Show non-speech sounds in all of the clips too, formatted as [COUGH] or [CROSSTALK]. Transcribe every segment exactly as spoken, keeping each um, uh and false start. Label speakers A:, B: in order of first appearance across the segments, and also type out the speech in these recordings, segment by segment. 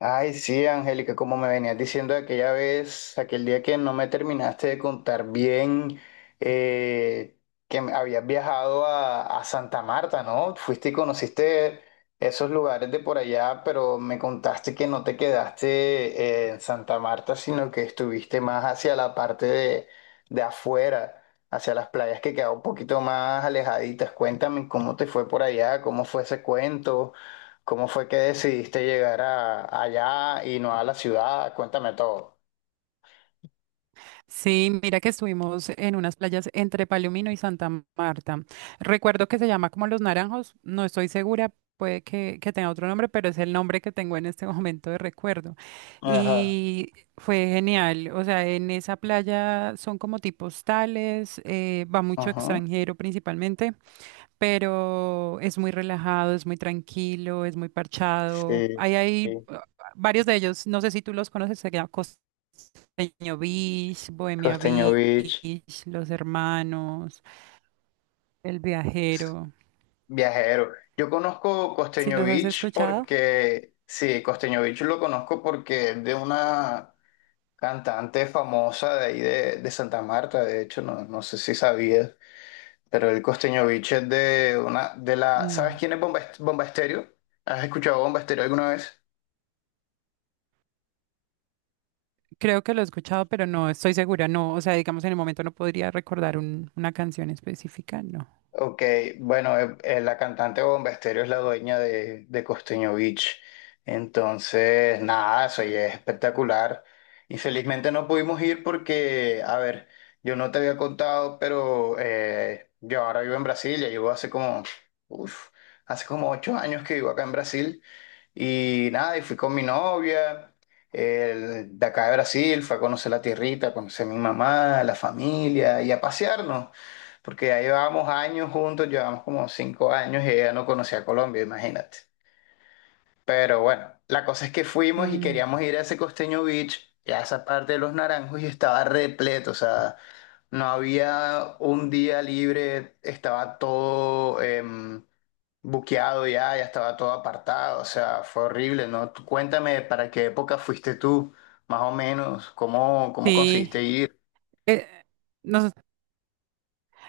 A: Ay, sí, Angélica, como me venías diciendo aquella vez, aquel día que no me terminaste de contar bien eh, que me- habías viajado a, a Santa Marta, ¿no? Fuiste y conociste esos lugares de por allá, pero me contaste que no te quedaste eh, en Santa Marta, sino que estuviste más hacia la parte de, de afuera, hacia las playas que quedaban un poquito más alejaditas. Cuéntame cómo te fue por allá, cómo fue ese cuento. ¿Cómo fue que decidiste llegar a, allá y no a la ciudad? Cuéntame todo.
B: Sí, mira que estuvimos en unas playas entre Palomino y Santa Marta. Recuerdo que se llama como Los Naranjos, no estoy segura, puede que, que tenga otro nombre, pero es el nombre que tengo en este [LAUGHS] momento de recuerdo.
A: Ajá.
B: Y fue genial, o sea, en esa playa son como tipos tales, eh, va mucho
A: Ajá.
B: extranjero principalmente, pero es muy relajado, es muy tranquilo, es muy parchado.
A: Sí,
B: Ahí hay
A: sí.
B: eh, varios de ellos, no sé si tú los conoces, se llama Peño Beach, Bohemia
A: Costeño
B: Beach,
A: Beach,
B: Los Hermanos, El Viajero.
A: viajero. Yo conozco
B: ¿Sí
A: Costeño
B: los has
A: Beach
B: escuchado?
A: porque, sí, Costeño Beach lo conozco porque es de una cantante famosa de ahí de, de Santa Marta, de hecho, no, no sé si sabías, pero el Costeño Beach es de una, de la, ¿sabes
B: No,
A: quién es Bomba, Est- Bomba Estéreo? ¿Has escuchado Bomba Estéreo alguna vez?
B: creo que lo he escuchado, pero no estoy segura, no, o sea, digamos en el momento no podría recordar un- una canción específica, no.
A: Ok, bueno, eh, eh, la cantante Bomba Estéreo es la dueña de, de Costeño Beach. Entonces, nada, eso ya es espectacular. Infelizmente no pudimos ir porque, a ver, yo no te había contado, pero eh, yo ahora vivo en Brasil, ya llevo hace como, uf, hace como ocho años que vivo acá en Brasil. Y nada, y fui con mi novia, el- de acá de Brasil, fue a conocer la tierrita, a conocer a mi mamá, la familia y a pasearnos, porque ya llevábamos años juntos, llevábamos como cinco años y ella no conocía Colombia, imagínate. Pero bueno, la cosa es que fuimos y queríamos
B: Mm,
A: ir a ese Costeño Beach, y a esa parte de los Naranjos y estaba repleto, o sea, no había un día libre, estaba todo... em, buqueado ya, ya estaba todo apartado, o sea, fue horrible, ¿no? Tú cuéntame para qué época fuiste tú, más o menos, cómo, cómo
B: sí,
A: conseguiste ir.
B: eh, nos-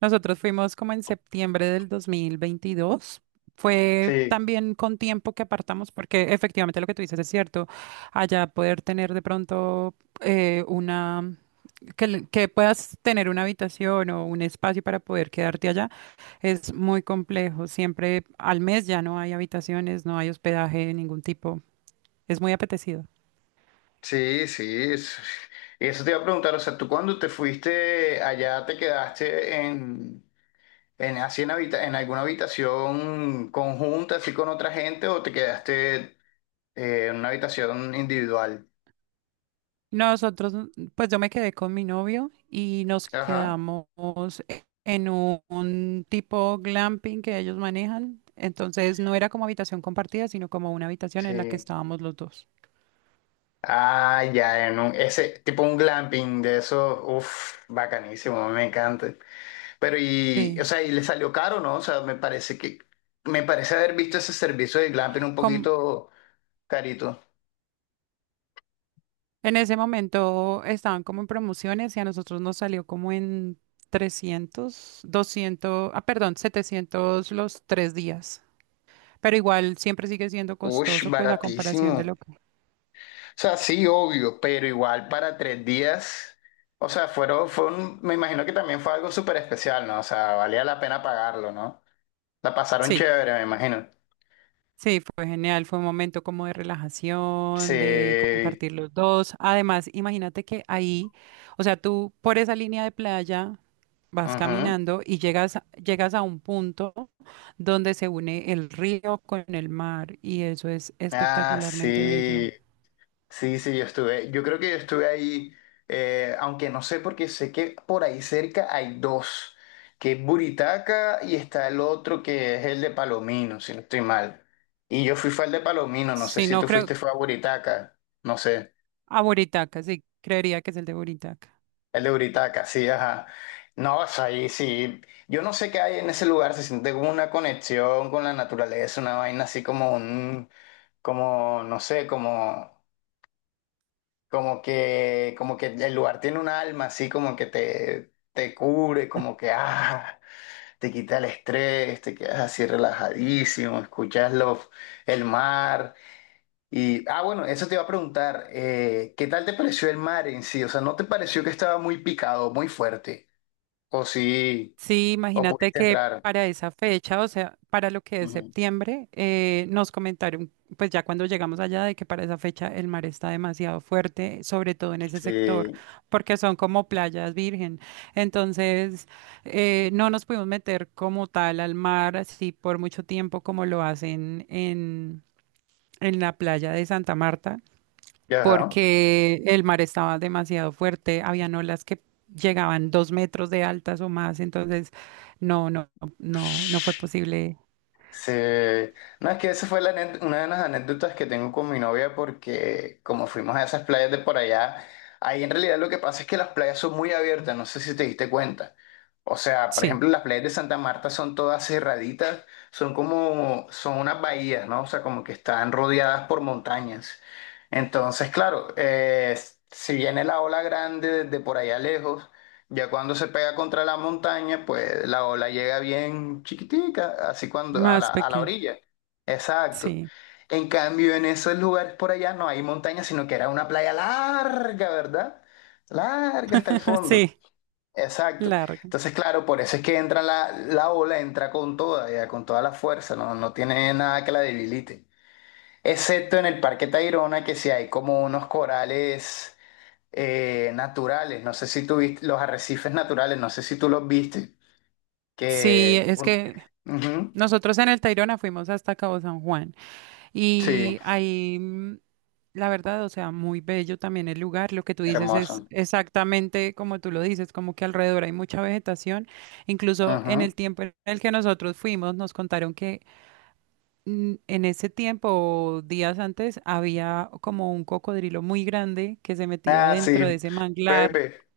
B: nosotros fuimos como en septiembre del dos mil veintidós. Fue
A: Sí,
B: también con tiempo que apartamos, porque efectivamente lo que tú dices es cierto. Allá poder tener de pronto eh, una que, l- que puedas tener una habitación o un espacio para poder quedarte allá es muy complejo. Siempre al mes ya no hay habitaciones, no hay hospedaje de ningún tipo. Es muy apetecido.
A: sí, sí. es- Y eso te iba a preguntar, o sea, tú cuando te fuiste allá te quedaste en, en, así en, habita- en alguna habitación conjunta, así con otra gente, o te quedaste eh, en una habitación individual.
B: Nosotros, mm, pues yo me quedé con mi novio y nos
A: Ajá.
B: quedamos e- en un, un tipo glamping que ellos manejan. Entonces no era como habitación compartida, sino como una habitación en la que
A: Sí.
B: estábamos los dos.
A: Ah, ya, en un- ese tipo un glamping de esos, uff, bacanísimo, me encanta. Pero y, o
B: Sí.
A: sea, y le salió caro, ¿no? O sea, me parece que, me parece haber visto ese servicio de glamping un poquito carito.
B: En ese momento estaban como en promociones y a nosotros nos salió como en trescientos doscientos ah, perdón, setecientos los tres días. Pero igual siempre sigue siendo
A: Ush,
B: costoso, pues a comparación
A: baratísimo.
B: de lo
A: O
B: que...
A: sea, sí, obvio, pero igual para tres días, o sea, fueron, fue un- me imagino que también fue algo súper especial, ¿no? O sea, valía la pena pagarlo, ¿no? La pasaron
B: Sí,
A: chévere, me imagino.
B: sí, fue genial, fue un momento como de relajación, de
A: Sí.
B: compartir los dos. Además, imagínate que ahí, o sea, tú por esa línea de playa vas
A: Ujú.
B: caminando y llegas, llegas a un punto donde se une el río con el mar y eso es
A: Ah,
B: espectacularmente bello.
A: sí. Sí, sí, yo estuve, yo creo que yo estuve ahí, eh, aunque no sé porque sé que por ahí cerca hay dos, que es Buritaca y está el otro que es el de Palomino, si no estoy mal. Y yo fui fue al de Palomino, no sé
B: Si
A: si
B: no
A: tú
B: creo,
A: fuiste fue a Buritaca, no sé,
B: a Buritaca, sí, creería que es el de Buritaca.
A: el de Buritaca, sí, ajá. No, o sea, ahí sí, yo no sé qué hay en ese lugar, se siente como una conexión con la naturaleza, una vaina así como un, como, no sé, como... Como que, como que el lugar tiene un alma, así como que te, te cubre, como que ah, te quita el estrés, te quedas así relajadísimo, escuchas los, el mar. Y, ah, bueno, eso te iba a preguntar, eh, ¿qué tal te pareció el mar en sí? O sea, ¿no te pareció que estaba muy picado, muy fuerte? O sí,
B: Sí,
A: o
B: imagínate
A: pudiste
B: que
A: entrar.
B: para esa fecha, o sea, para lo que es
A: Ujú.
B: septiembre, eh, nos comentaron, pues ya cuando llegamos allá, de que para esa fecha el mar está demasiado fuerte, sobre todo en ese sector,
A: Sí,
B: porque son como playas virgen. Entonces, eh, no nos pudimos meter como tal al mar así por mucho tiempo como lo hacen en, en la playa de Santa Marta
A: ajá.
B: porque el mar estaba demasiado fuerte, habían olas que llegaban dos metros de altas o más, entonces no, no, no, no fue posible.
A: Sí, no, es que esa fue la ane- una de las anécdotas que tengo con mi novia porque como fuimos a esas playas de por allá, ahí en realidad lo que pasa es que las playas son muy abiertas, no sé si te diste cuenta. O sea, por
B: Sí,
A: ejemplo, las playas de Santa Marta son todas cerraditas, son como, son unas bahías, ¿no? O sea, como que están rodeadas por montañas. Entonces, claro, eh, si viene la ola grande desde por allá lejos, ya cuando se pega contra la montaña, pues la ola llega bien chiquitica, así cuando a la,
B: más
A: a la
B: pequeña,
A: orilla. Exacto.
B: sí,
A: En cambio, en esos lugares por allá no hay montaña, sino que era una playa larga, ¿verdad? Larga hasta el
B: [LAUGHS]
A: fondo.
B: sí,
A: Exacto.
B: larga.
A: Entonces, claro, por eso es que entra la, la ola, entra con toda, ya, con toda la fuerza, no, no tiene nada que la debilite. Excepto en el Parque Tayrona, que sí hay como unos corales eh, naturales, no sé si tú viste, los arrecifes naturales, no sé si tú los viste,
B: Sí,
A: que...
B: es
A: un-
B: que
A: Ujú,
B: nosotros en el Tayrona fuimos hasta Cabo San Juan
A: sí,
B: y ahí mm, la verdad, o sea, muy bello también el lugar. Lo que tú dices es
A: hermoso.
B: exactamente como tú lo dices, como que alrededor hay mucha vegetación. Incluso en
A: Ujú.
B: el tiempo en el que nosotros fuimos, nos contaron que mm, en ese tiempo, o días antes, había como un cocodrilo muy grande que se metía
A: Ah,
B: dentro de
A: sí,
B: ese manglar.
A: Pepe,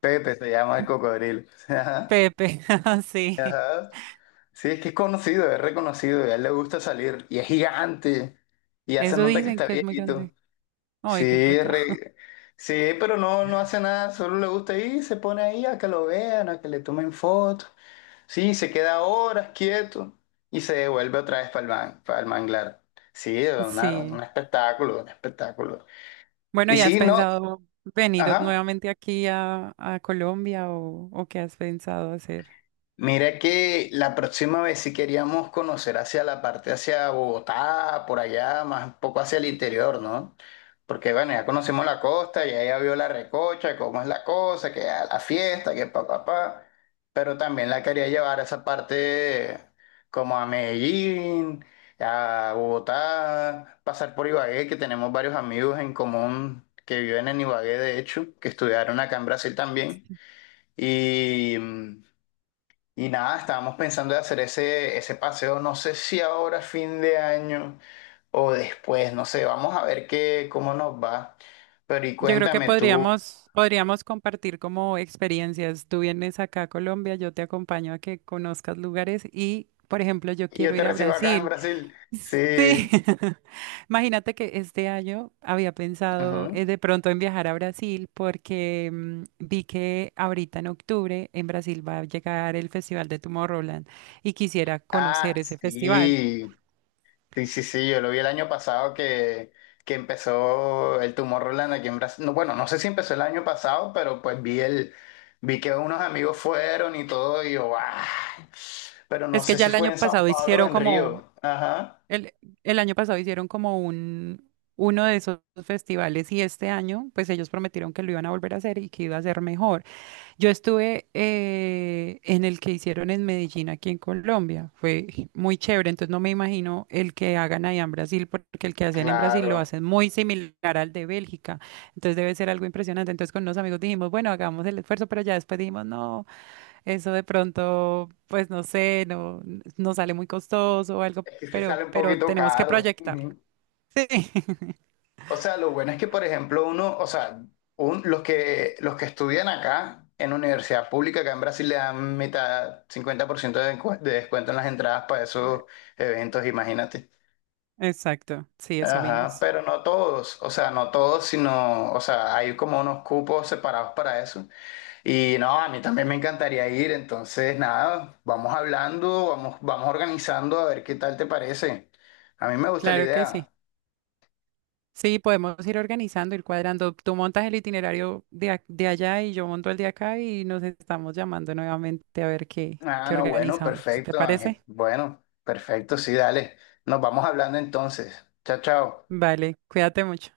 A: Pepe se llama el cocodrilo. [LAUGHS] Ajá,
B: Pepe, [LAUGHS] sí.
A: ajá. Sí, es que es conocido, es reconocido, y a él le gusta salir, y es gigante, y hace
B: Eso
A: nota que
B: dicen
A: está
B: que es muy
A: viejito.
B: grande.
A: Sí,
B: Ay, qué
A: es
B: pecado. [LAUGHS]
A: re- sí, pero no, no hace nada, solo le gusta ir, se pone ahí a que lo vean, a que le tomen fotos. Sí, se queda horas quieto y se devuelve otra vez para el, man- para el manglar. Sí, una-
B: Sí.
A: un espectáculo, un espectáculo.
B: Bueno,
A: Y
B: ¿y has
A: sí, no,
B: pensado venir
A: ajá.
B: nuevamente aquí a, a Colombia o, o qué has pensado hacer?
A: Mira que la próxima vez si queríamos conocer hacia la parte hacia Bogotá, por allá, más un poco hacia el interior, ¿no? Porque bueno, ya conocemos la costa, ya ella vio la recocha, cómo es la cosa, que a la fiesta, que pa, pa, pa. Pero también la quería llevar a esa parte como a Medellín, a Bogotá, pasar por Ibagué, que tenemos varios amigos en común que viven en Ibagué, de hecho, que estudiaron acá en Brasil también. Y... mm, y nada, estábamos pensando de hacer ese, ese paseo, no sé si ahora fin de año o después, no sé, vamos a ver qué, cómo nos va. Pero y
B: Yo creo que
A: cuéntame tú,
B: podríamos, podríamos compartir como experiencias. Tú vienes acá a Colombia, yo te acompaño a que conozcas lugares y, por ejemplo, yo
A: yo
B: quiero
A: te
B: ir a
A: recibo acá en
B: Brasil.
A: Brasil.
B: Sí.
A: Sí.
B: [LAUGHS] Imagínate que este año había pensado
A: Ujú.
B: eh, de pronto en viajar a Brasil porque mm, vi que ahorita en octubre en Brasil va a llegar el Festival de Tomorrowland y quisiera
A: Ah,
B: conocer ese festival.
A: sí. Sí, sí, sí, yo lo vi el año pasado que, que empezó el tumor Roland aquí en Brasil. No, bueno, no sé si empezó el año pasado, pero pues vi el, vi que unos amigos fueron y todo, y yo, ¡ah! Pero no
B: Es que
A: sé
B: ya
A: si
B: el
A: fue
B: año
A: en Sao
B: pasado
A: Paulo o
B: hicieron
A: en
B: como
A: Río. Ajá,
B: El, el año pasado hicieron como un, uno de esos festivales y este año, pues ellos prometieron que lo iban a volver a hacer y que iba a ser mejor. Yo estuve eh, en el que hicieron en Medellín, aquí en Colombia. Fue muy chévere, entonces no me imagino el que hagan allá en Brasil, porque el que hacen en Brasil lo
A: claro.
B: hacen muy similar al de Bélgica. Entonces debe ser algo impresionante. Entonces con unos amigos dijimos, bueno, hagamos el esfuerzo, pero ya después dijimos, no. Eso de pronto, pues no sé, no, no sale muy costoso o algo,
A: Es que
B: pero,
A: sale un
B: pero
A: poquito
B: tenemos que
A: caro.
B: proyectarlo.
A: Ujú.
B: Sí,
A: O sea, lo bueno es que, por ejemplo, uno, o sea, un- los que, los que estudian acá en universidad pública, acá en Brasil le dan mitad, cincuenta por ciento de, encu- de descuento en las entradas para esos
B: [LAUGHS]
A: eventos, imagínate.
B: exacto. Sí, eso
A: Ajá,
B: vimos.
A: pero no todos, o sea, no todos, sino, o sea, hay como unos cupos separados para eso. Y no, a mí también me encantaría ir, entonces nada, vamos hablando, vamos, vamos organizando a ver qué tal te parece. A mí me gusta la
B: Claro que sí.
A: idea.
B: Sí, podemos ir organizando, ir cuadrando. Tú montas el itinerario de, ac- de allá y yo monto el de acá y nos estamos llamando nuevamente a ver qué,
A: Ah,
B: qué
A: no, bueno,
B: organizamos. ¿Te
A: perfecto, Ángel.
B: parece?
A: Bueno, perfecto, sí, dale. Nos vamos hablando entonces. Chao, chao.
B: Vale, cuídate mucho.